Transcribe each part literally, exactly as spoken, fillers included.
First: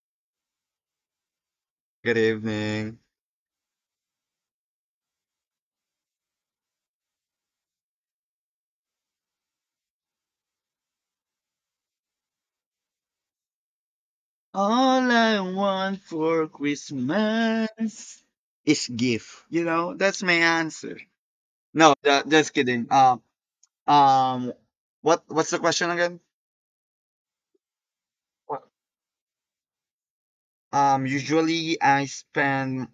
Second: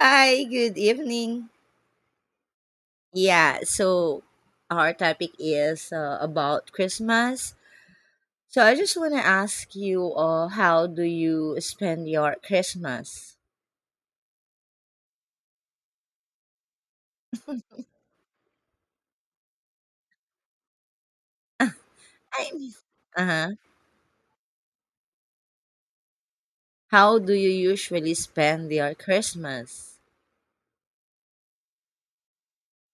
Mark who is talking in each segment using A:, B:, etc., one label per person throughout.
A: Hi, good evening.
B: Good evening.
A: Yeah, so our topic is uh, about Christmas. So I just want to ask you, uh, how do you spend your Christmas?
B: All I want for Christmas is gift. You know, that's my answer. No, ju-
A: I
B: just
A: mean,
B: kidding. Um,
A: uh-huh.
B: um, what what's the question again?
A: How do you usually
B: What-
A: spend your Christmas?
B: Um, usually I spend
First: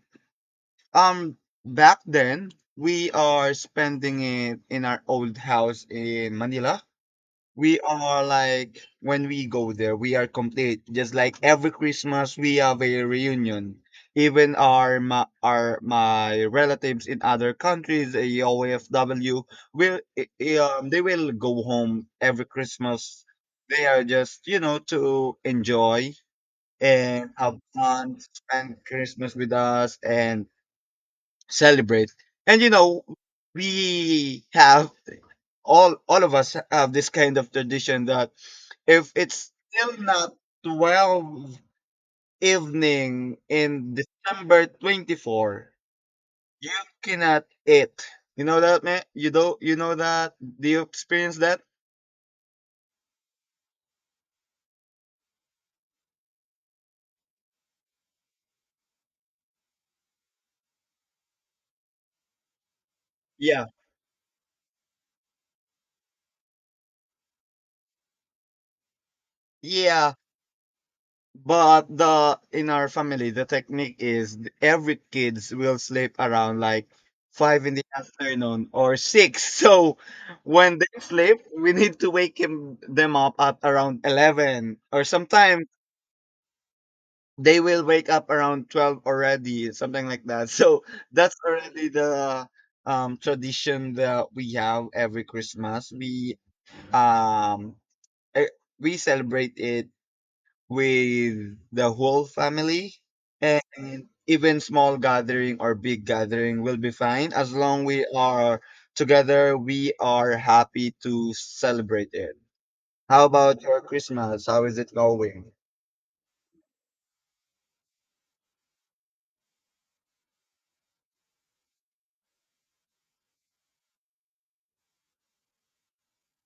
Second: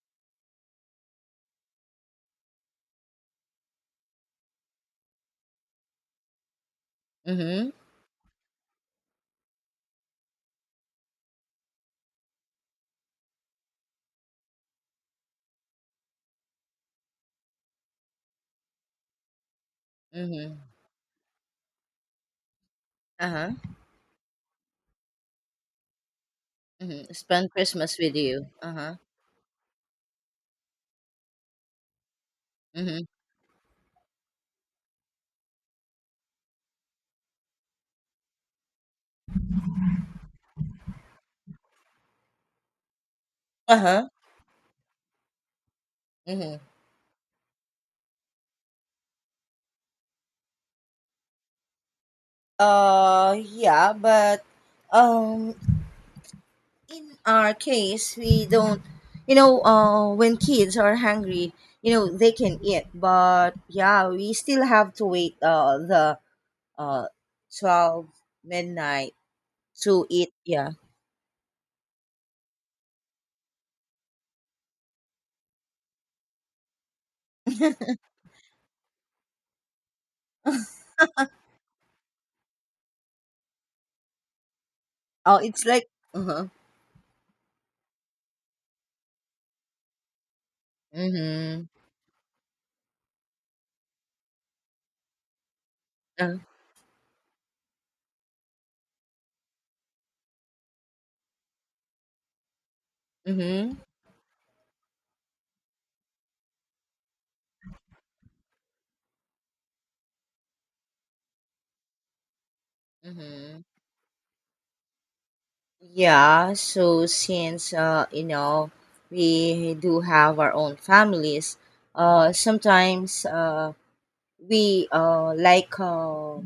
B: um back then we are spending it in our old house in Manila.
A: Mm-hmm.
B: We are like when we go there, we are complete. Just like every Christmas, we have a reunion. Even our ma- our my relatives in other countries, a O F W, will i-
A: Mm-hmm.
B: i- um, they will go home every Christmas.
A: Uh-huh.
B: They are just you know to enjoy
A: Mm-hmm.
B: and
A: Spend
B: have
A: Christmas with
B: fun,
A: you.
B: spend
A: Uh-huh.
B: Christmas with us, and celebrate. And you
A: Mm-hmm.
B: know, we have all all of us have this kind of tradition that if it's still not twelve evening in
A: Uh-huh.
B: December twenty-fourth,
A: Mm-hmm.
B: you cannot eat. You know that, man? You Do you know that? Do you experience that?
A: Uh, yeah, but um, in our case we don't you know uh, when kids are hungry you know they can eat, but
B: Yeah.
A: yeah, we still have to wait uh, the uh, twelve midnight to
B: Yeah,
A: eat, yeah.
B: but the in our family, the technique is th- every kids will sleep around like five in the afternoon or six. So when they sleep, we need to wake him, them up at around eleven, or
A: Oh, it's
B: sometimes
A: like uh-huh.
B: they will wake up around twelve already, something like that. So that's
A: Mm-hmm.
B: already the um tradition that we have every Christmas.
A: Uh,
B: We um eh, we celebrate it with the whole family,
A: mm-hmm.
B: and even small gathering or big gathering will be fine as long we are together, we are happy to celebrate it. How
A: Mm-hmm.
B: about your Christmas? How is it going?
A: Yeah, so since uh, you know, we do have our own families. Uh, sometimes uh, we uh, like uh,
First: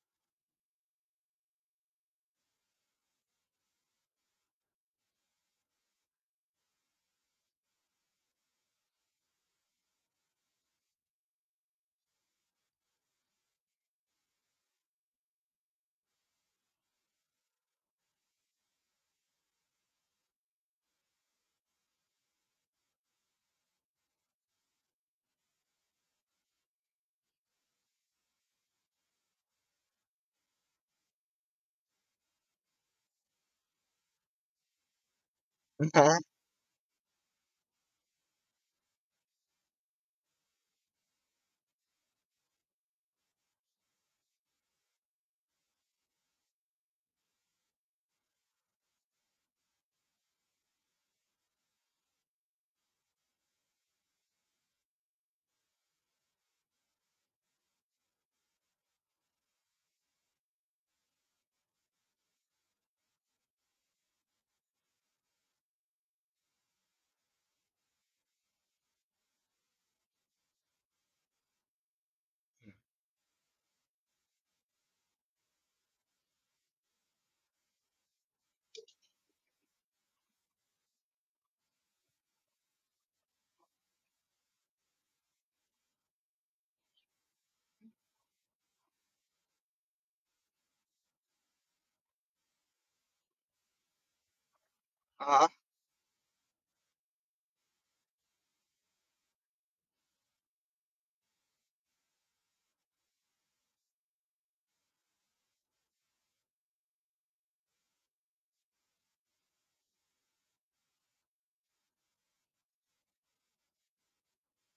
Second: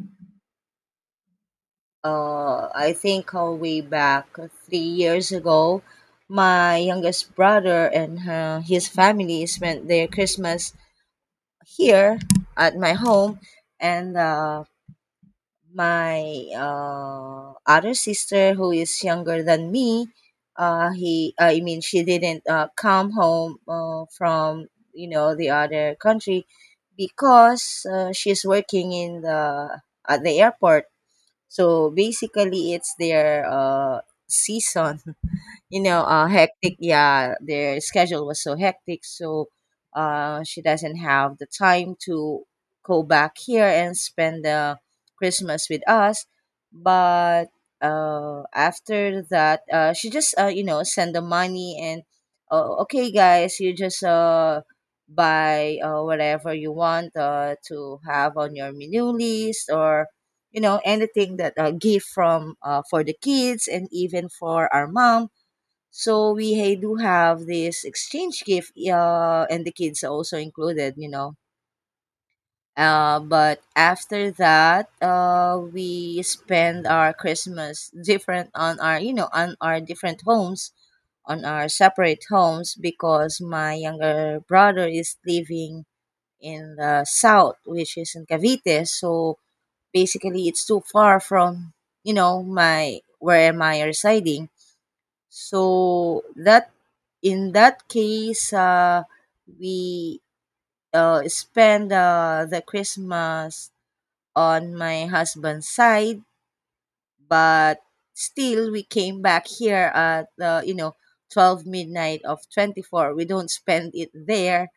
A: uh, I think uh, way back three years ago my youngest brother and uh, his family spent their Christmas here at my home, and uh, my uh, other sister, who is younger than me, uh, he I mean she didn't uh, come home uh, from you know the other country because uh, she's working in the at the airport. So basically, it's their uh, season, you know,
B: Uh-huh.
A: uh, hectic. Yeah, their schedule was so hectic, so uh, she doesn't have the time to go back here and spend the Christmas with us. But uh, after that, uh, she just uh, you know, send the money and uh, okay, guys, you just uh buy uh, whatever you want uh, to have on your menu list, or you know, anything that uh, gift from uh, for the kids and even for our mom. So we hey, do have this exchange gift, uh, and the kids are also included, you know. Uh, but after that, uh, we spend our Christmas different on our, you know, on our different homes, on our separate homes, because my younger brother is living in the south, which is in Cavite. So basically, it's too far from, you know, my where am I residing.
B: Uh-huh.
A: So that in that case, uh, we uh, spend uh, the Christmas on my husband's side, but still we came back here at uh, you know, twelve midnight of twenty-fourth. We don't spend it there,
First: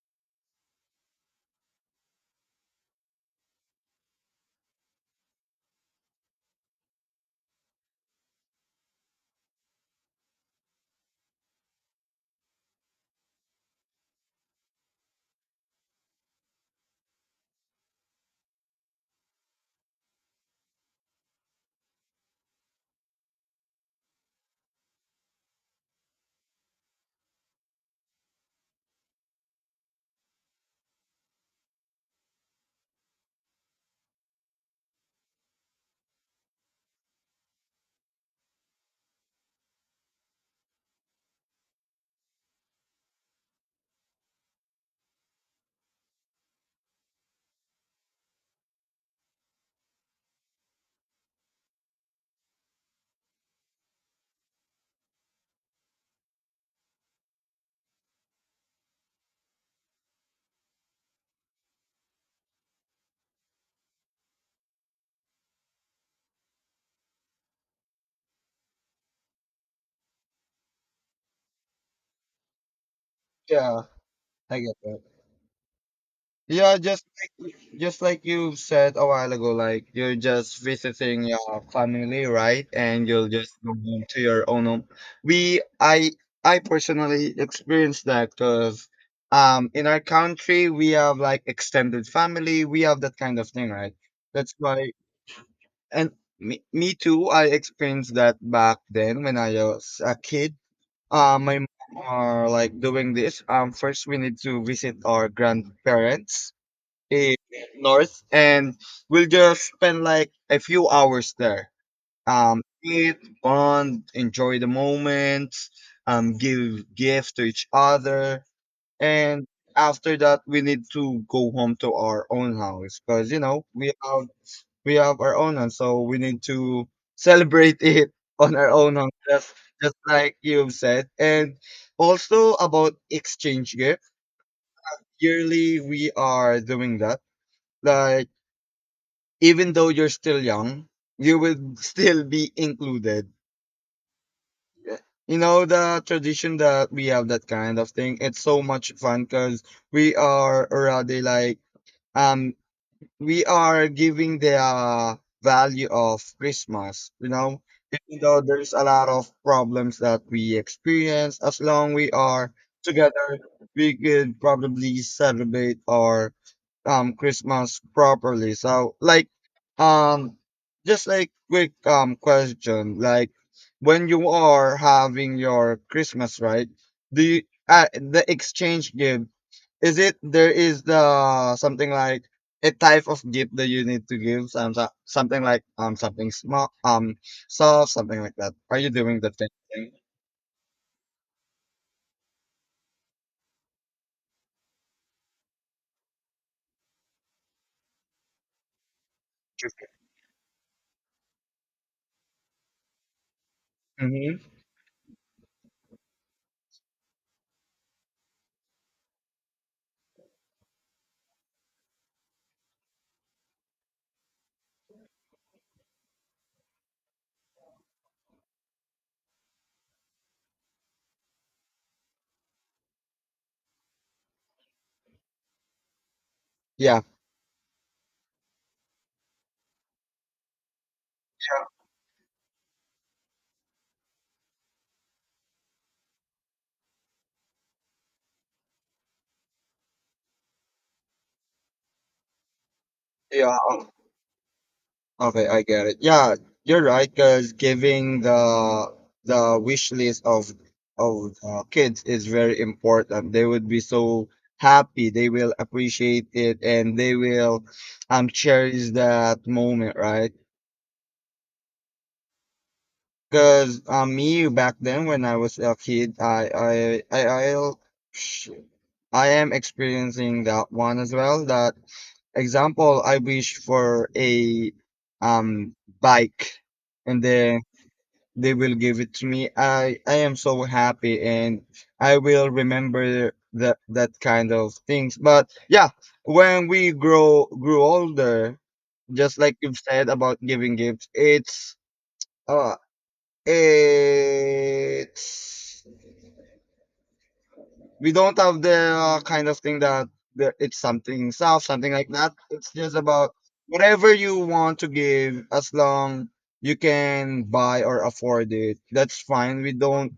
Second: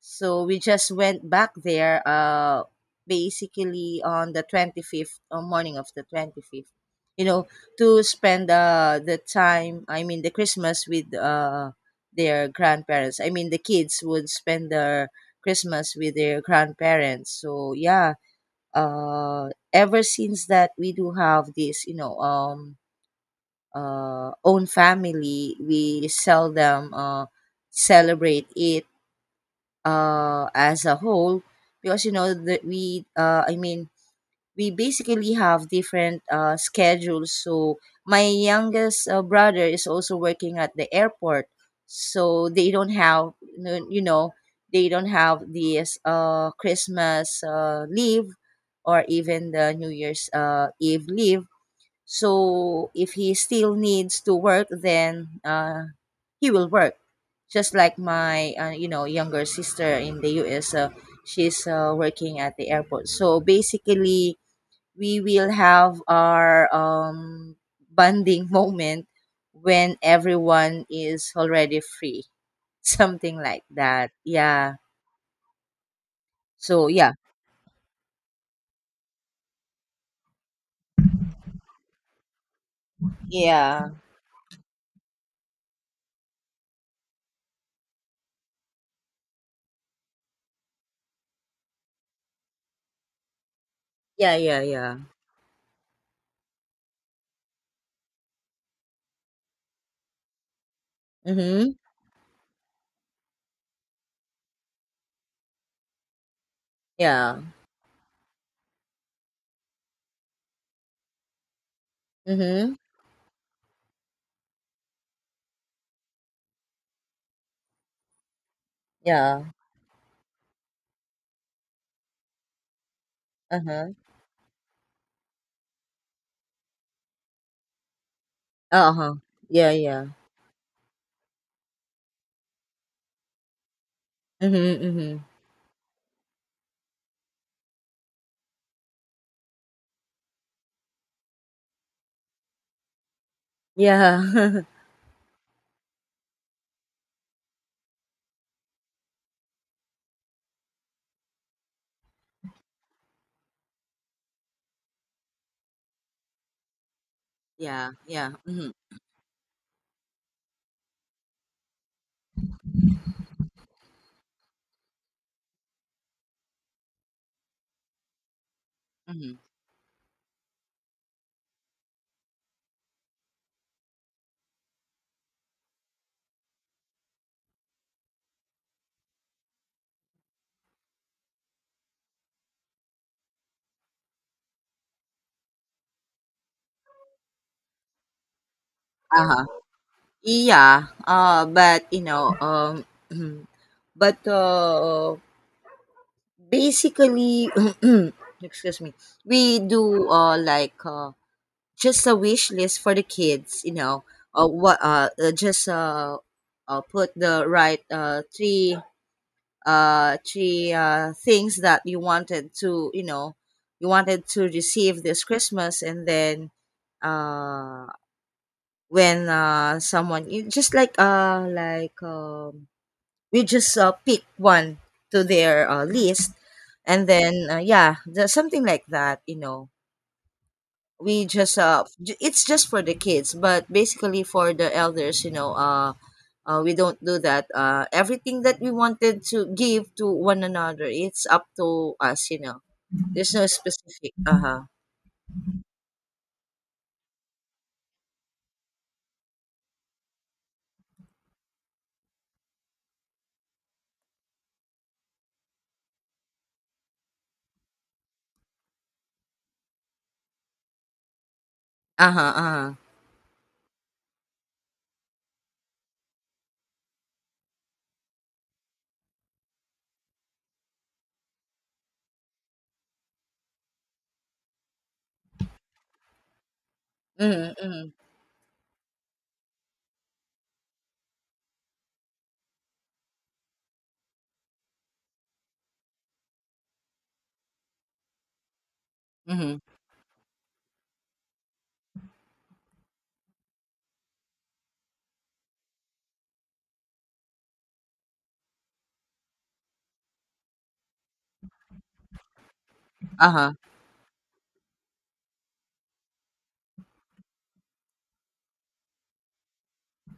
A: so we just went back there uh basically on the twenty-fifth, or morning of the twenty-fifth, you know, to spend uh the time, I mean the Christmas with uh their grandparents. I mean the kids would spend their Christmas with their grandparents, so yeah. Uh, ever since that we do have this, you know, um, uh, own family, we seldom uh, celebrate it uh, as a whole, because you know that we, uh, I mean, we basically have different uh, schedules. So my youngest uh, brother is also working at the airport, so they don't have no- you know, they don't have this uh, Christmas uh, leave, or even the New Year's uh, Eve leave. So if he still needs to work, then uh, he will work. Just like my uh, you know, younger sister in the U S. Uh, she's uh, working at the airport. So basically we will have our um, bonding moment when everyone is already free, something like
B: Yeah,
A: that,
B: I
A: yeah.
B: get that. Yeah,
A: So
B: just
A: yeah.
B: just like you said a while ago, like you're just visiting your family, right? And you'll just go
A: Yeah,
B: home to your own home. We, I, I personally experienced that because, um, in our country we have like extended family, we have that kind of thing, right?
A: yeah.
B: That's
A: Yeah,
B: why,
A: yeah.
B: and me, me too. I experienced that back then when I was a kid. Uh, my
A: Mm-hmm.
B: mom are like doing this. Um, first we need to visit our grandparents eh,
A: Yeah.
B: north, and we'll just spend like a few hours there, um
A: Mm-hmm.
B: eat, bond, enjoy the moment. Um give gifts to each other,
A: Yeah.
B: and after that we need to go home to our own house because you know we
A: Uh-huh.
B: have we have our own house, so we need to celebrate it on our own
A: Uh-huh.
B: house, just,
A: Yeah,
B: just
A: yeah.
B: like you've said. And also about exchange gift,
A: Mm-hmm. Mm-hmm.
B: yearly we are doing that, like even though you're still young, you will still be included.
A: Yeah.
B: Yeah. You know the tradition that we have, that kind of thing. It's so much fun because we are already like um we are giving the uh, value of Christmas. You know,
A: Yeah,
B: even
A: yeah.
B: though
A: Mm-hmm.
B: there's a lot of problems that we experience, as long we are together, we could probably celebrate our um Christmas properly. So like,
A: Mm-hmm.
B: um just like quick um question, like when you are having your Christmas, right? Do you, uh, the exchange gift, is it there is the something like a type of gift that you need to give, some so- something like um something small, um soft, something like that? Are you doing the
A: Uh-huh.
B: same thing?
A: Yeah uh but you know, um but uh basically, excuse me, we do uh like uh just a wish list for the kids, you know. Uh
B: Mm-hmm.
A: what uh uh, just uh, uh Put the right uh three uh three uh things that you wanted to, you know, you wanted to receive this Christmas, and then uh when uh someone you just like uh like um we just uh, pick one to their uh, list,
B: Yeah.
A: and then uh, yeah, the, something like that, you know. We just uh j- it's just for the kids, but basically for the elders, you know, uh, uh we don't do that. Uh everything that we wanted to give to one another, it's up to us, you know. There's no
B: Yeah. um,
A: specific uh-huh.
B: Okay, I get it. Yeah, you're right. Because giving the the wish list of of uh, kids is very important. They would be so happy. They will appreciate it, and they will um cherish that moment, right?
A: Uh-huh. Uh-huh.
B: Because um, me back then when I was a kid, I I I I'll, sh- I am experiencing that one as well. That example, I wish for a um bike, and
A: Mm-hmm,
B: then
A: mm-hmm,
B: They will give it to me. I I am so happy, and I will remember that that kind of things. But yeah, when we grow grew older, just like
A: mm-hmm.
B: you've said about giving gifts, it's uh it's we don't have the uh, kind of thing that that it's something soft, something like that. It's just about
A: Uh-huh.
B: whatever you want to give, as long you can buy or afford it. That's fine. We don't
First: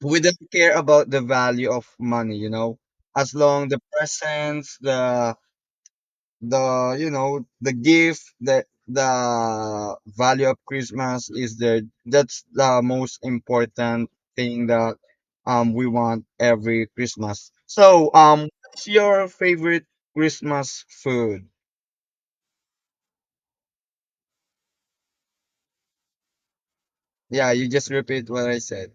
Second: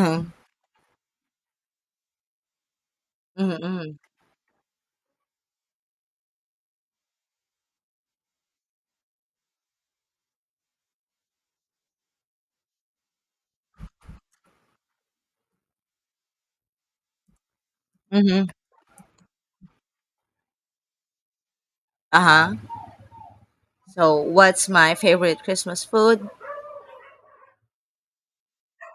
B: we don't care about the value of money, you know, as
A: Mm-hmm,
B: long the
A: mm-hmm,
B: presents, the the you know the gift, the the value of Christmas is there. That's the most important thing that um we want every Christmas. So
A: mm-hmm.
B: um what's your favorite Christmas food?
A: Uh-huh. So what's my favorite Christmas food?
B: Yeah, you just repeat what I said.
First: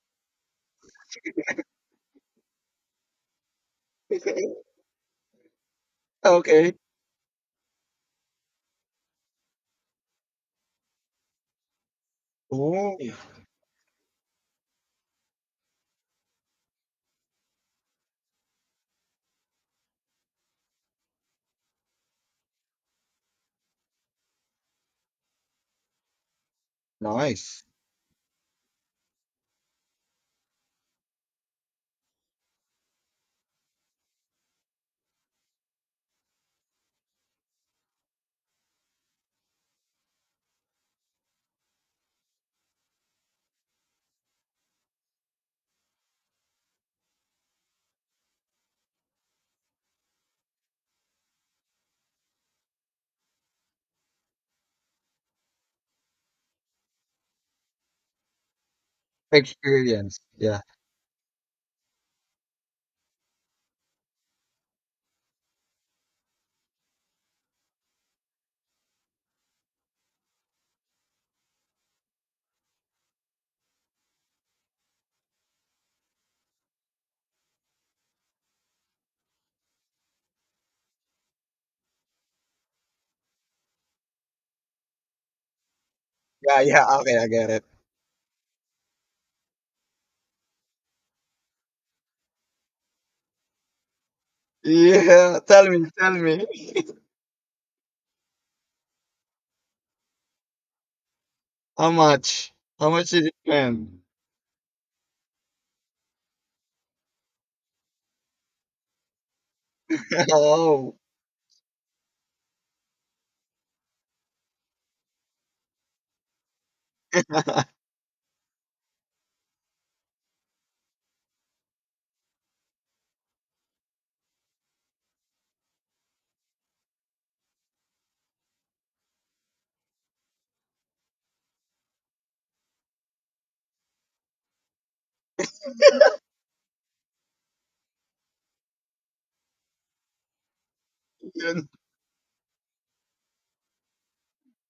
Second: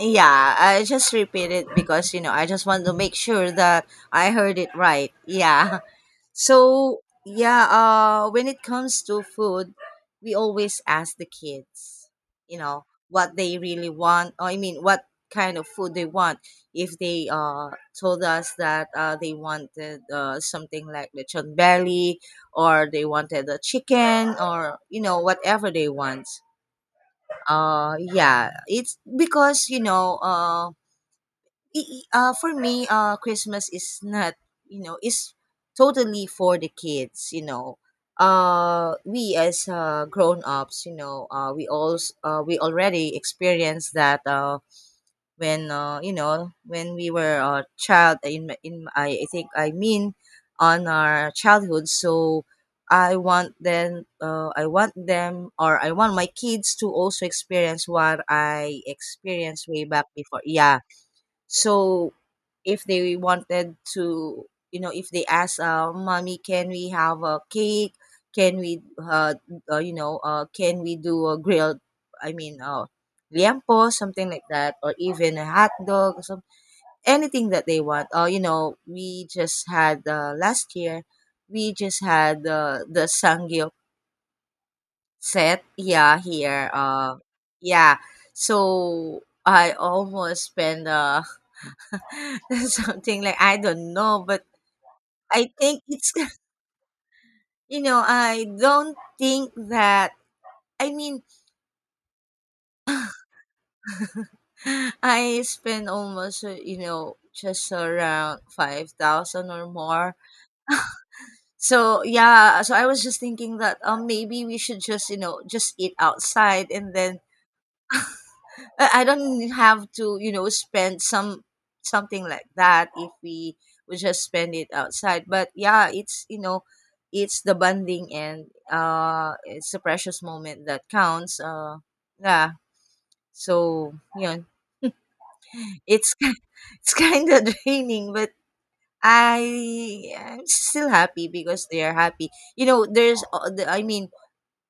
A: Yeah, I just repeat it because you know, I just want to make sure that I heard it right. Yeah.
B: Okay.
A: So yeah, uh, when it comes to food, we always ask the kids, you know,
B: Oh,
A: what they really want. Or I mean, what kind of food they want. If they uh told us that uh they wanted uh something like the chon belly, or they wanted the chicken, or you know, whatever they want.
B: nice.
A: Uh, yeah, it's because you know uh i- i- uh, for me, uh, Christmas is not, you know, is totally for the kids. You know, uh, we as uh, grown ups, you know, uh, we all s- uh, we already experienced that uh, when uh, you know, when we were a child. In my- in my- I, I think I mean on our childhood. So I want them, uh, I want them, or I want my kids to also experience what I experienced way back
B: Experience,
A: before.
B: yeah.
A: Yeah. So if they wanted to, you know, if they ask, uh, "Mommy, can we have a cake? Can we, uh, uh, you know, uh, can we do a grilled? I mean, uh, liempo, something like that, or even a hot dog, or some anything that they want. Uh, you know, we just had uh, last year, we just had uh, the sangyo set, yeah,
B: Yeah,
A: here,
B: yeah,
A: uh,
B: okay, I get it.
A: yeah. So I almost spent uh that's something like I don't know, but
B: Yeah,
A: I
B: tell me,
A: think it's
B: tell me.
A: you know I don't think that I mean
B: How much? How much did it spend?
A: I spend almost uh, you know, just around five thousand or more.
B: Oh.
A: So yeah, so I was just thinking that um maybe we should just, you know, just eat outside, and then Uh, I don't have to, you know, spend some something like that if we we just spend it outside. But yeah, it's, you know, it's the bonding and uh, it's a precious moment that counts. Uh, yeah. So you know, it's it's kind of draining, but I I'm still happy
B: You-
A: because they are happy. You know, there's all the, I mean,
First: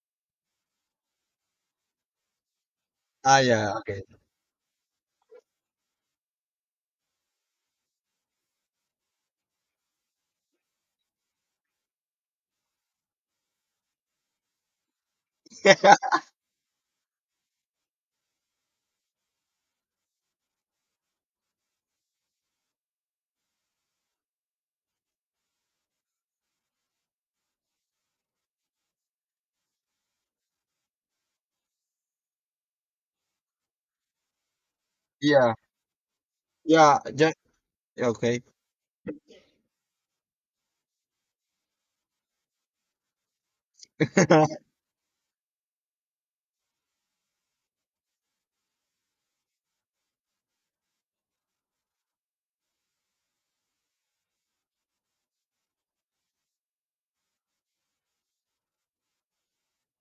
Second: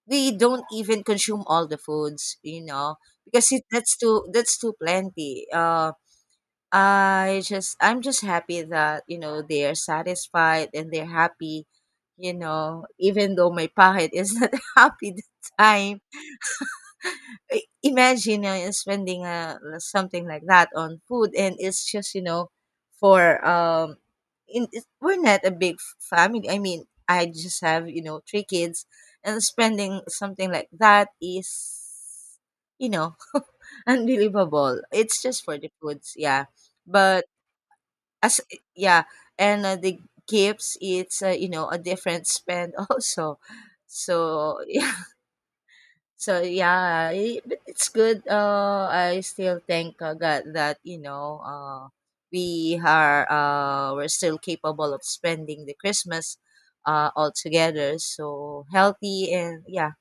A: we don't even consume all the foods. You know,
B: ah,
A: because it,
B: yeah,
A: that's
B: okay.
A: too that's too plenty. Uh, I just I'm just happy that you know, they are satisfied and they're happy, you know. Even though my pahit is not happy the time, I- imagine uh, spending uh, something like that on food, and it's just, you know, for um, in, it- we're not a big f- family. I mean, I just have, you know, three kids, and spending something like that is, you know, unbelievable. It's just
B: Yeah,
A: for the foods, yeah.
B: yeah,
A: But
B: ju-
A: as
B: okay.
A: yeah, and uh, the gifts, it's uh, you know, a different spend also. So yeah, so yeah, I- but it's good. Uh, I still thank uh, God that you know uh, we are uh, we're still capable of spending the Christmas uh, all together. So healthy, and yeah.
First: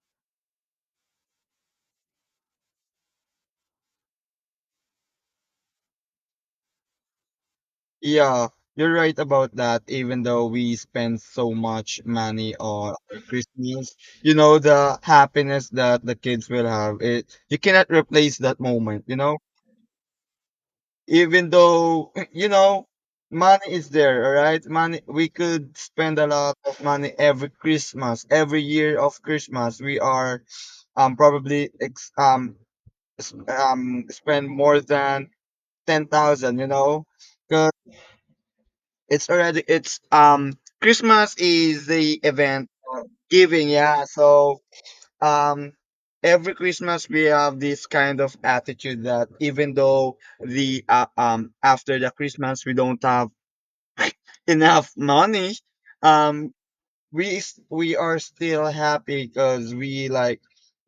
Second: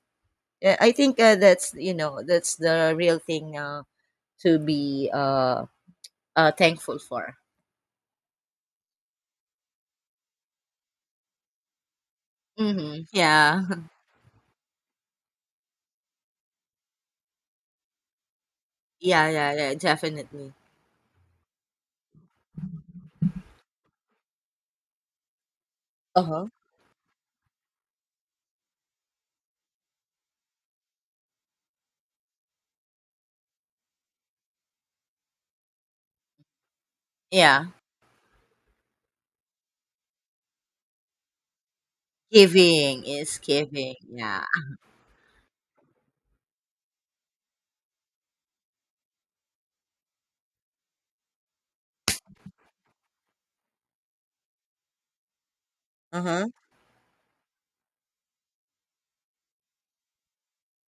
A: Uh, I think uh, that's you know, that's the real thing uh, to be uh, uh, thankful for.
B: Yeah, you're right about that, even though we spend so much money on
A: Mm-hmm. Yeah.
B: Christmas. You know, the happiness that the kids will have, it you cannot replace that moment, you
A: Yeah,
B: know?
A: yeah, yeah, definitely.
B: Even though you know money is there. All right, money, we could spend a
A: Uh-huh.
B: lot of money every Christmas. Every year of Christmas we are um probably ex- um s- um spend more than ten thousand, you know,
A: Yeah.
B: cuz it's already it's um Christmas is the event
A: Giving
B: of
A: is
B: giving,
A: giving,
B: yeah.
A: yeah.
B: So um every Christmas we have this kind of attitude that even though the uh, um after the Christmas we don't have enough money,
A: Uh-huh.
B: um we s- we are still happy because we like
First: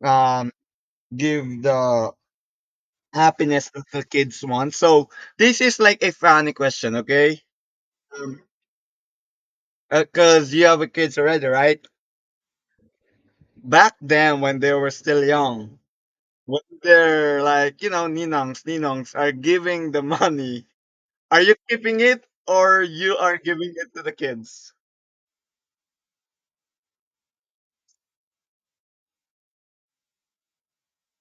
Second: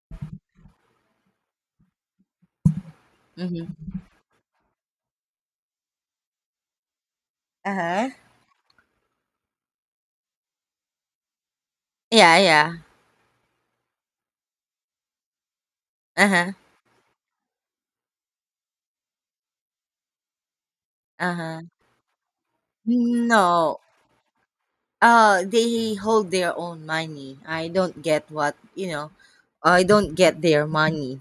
B: um give the happiness
A: Mhm.
B: that the kids want. So this is like a funny question, okay.
A: Uh-huh.
B: Um, because you have a kids already, right?
A: Yeah, yeah.
B: Back then when they were still young,
A: Uh-huh.
B: when they're like, you know, ninongs, ninongs are giving the money, are you
A: Uh-huh.
B: keeping it or you are giving
A: No.
B: it to the kids?
A: Uh, they hold their own money. I don't get what, you know, I don't get their money.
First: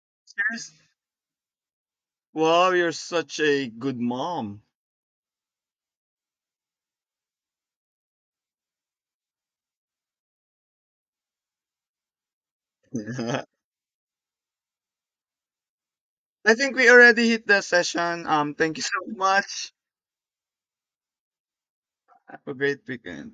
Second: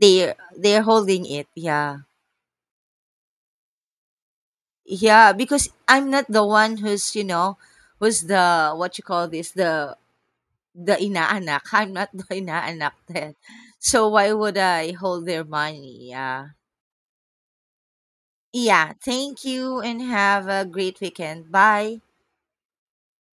A: They
B: Yes.
A: they're holding it. Yeah.
B: Wow, you're such a good mom.
A: Yeah, because I'm not the one who's, you know, who's the what you call this, the The inaanak. I'm not the inaanak then. So why would I hold their money?
B: I
A: Yeah.
B: think we already hit the session. Um, thank you
A: Yeah.
B: so
A: Thank
B: much.
A: you, and have a great weekend. Bye.
B: Have a great weekend.